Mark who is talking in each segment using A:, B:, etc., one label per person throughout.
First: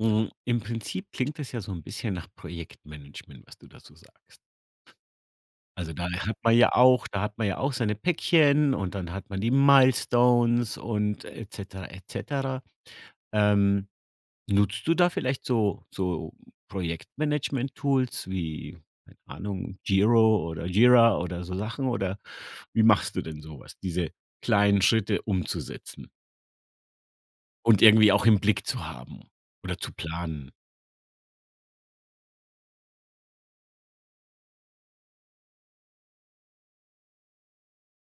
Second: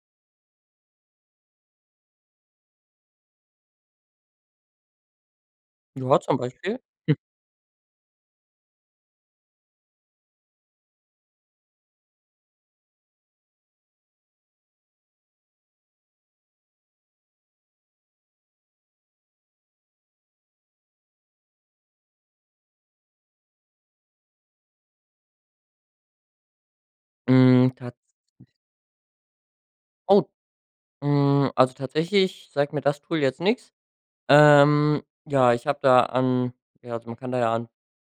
A: Mhm, im Prinzip klingt das ja so 'n bisschen nach Projektmanagement, was du da so sagst. Also da, äh,
B: Joa, zum
A: hat man ja
B: Beispiel.
A: auch
B: Hm.
A: da hat man ja auch seine Päckchen und dann hat man die Milestones und et cetera, et cetera. Ähm, nutzt du da vielleicht so so Projektmanagementtools wie, keine Ahnung, Giro oder Gira oder so Sachen oder wie machst du denn so was, diese kleinen Schritte umzusetzen?
B: Mhm,
A: Und
B: tatsächlich
A: irgendwie auch im Blick zu haben oder zu
B: Oh.
A: planen.
B: Hm, also tatsächlich, sagt mir das Tool jetzt nix. Ähm, ja, ich habe da an ja, also, man kann da ja an,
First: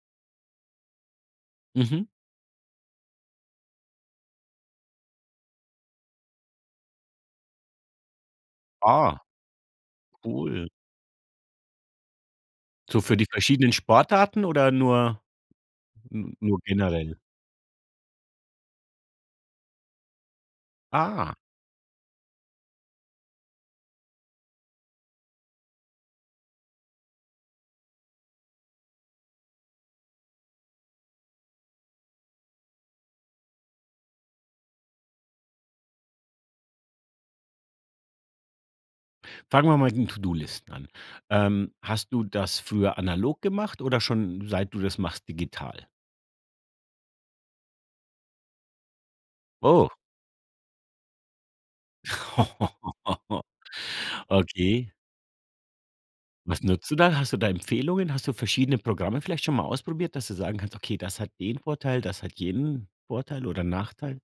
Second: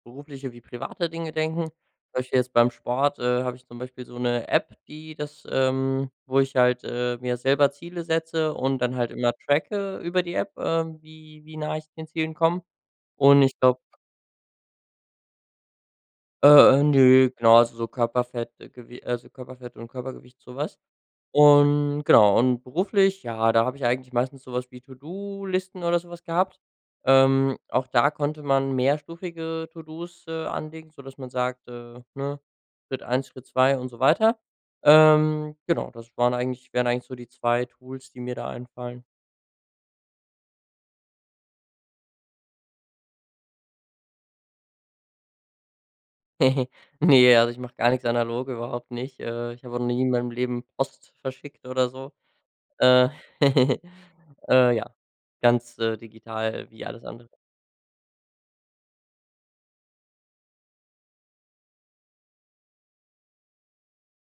B: berufliche wie private Dinge denken.
A: Mhm.
B: Zum Beispiel jetzt beim Sport, äh, habe ich zum Beispiel so 'ne App, die das ähm, wo ich halt, äh, mir selber Ziele setze und dann halt
A: Ah.
B: immer tracke über die App,
A: Cool.
B: äh, wie wie nah ich den Zielen komme.
A: So für die
B: Und ich
A: verschiedenen
B: glaube
A: Sportarten oder nur n nur
B: Äh, äh,
A: generell?
B: nö, genau, also, so Körperfett Gew also, Körperfett und Körpergewicht, so was.
A: Ah.
B: Und genau und beruflich, ja, da habe ich eigentlich meistens so was wie To-do-Listen oder so was gehabt. Ähm, auch da konnte man mehrstufige To-do's, äh, anlegen, sodass man sagt, äh, ne, Schritt 1, Schritt 2 und so weiter. Ähm, genau, das waren eigentlich wären eigentlich so die 2 Tools, die mir da einfallen.
A: Fangen wir mal in To-do-Listen an. Ähm, hast du das für analog gemacht oder schon seit du das machst digital?
B: Ne, also ich mache gar nichts analog, überhaupt nicht. Äh, ich habe auch
A: Oh.
B: nie in meinem Leben Post verschickt oder so. Äh. Äh,
A: Okay.
B: ja. Ganz, äh,
A: Was
B: digital wie
A: nutzt du
B: alles
A: da?
B: andere.
A: Hast du da Empfehlungen? Hast du verschiedene Programme vielleicht schon mal ausprobiert, dass du sagen kannst: „Okay, das hat den Vorteil, das hat jenen Vorteil oder Nachteil?“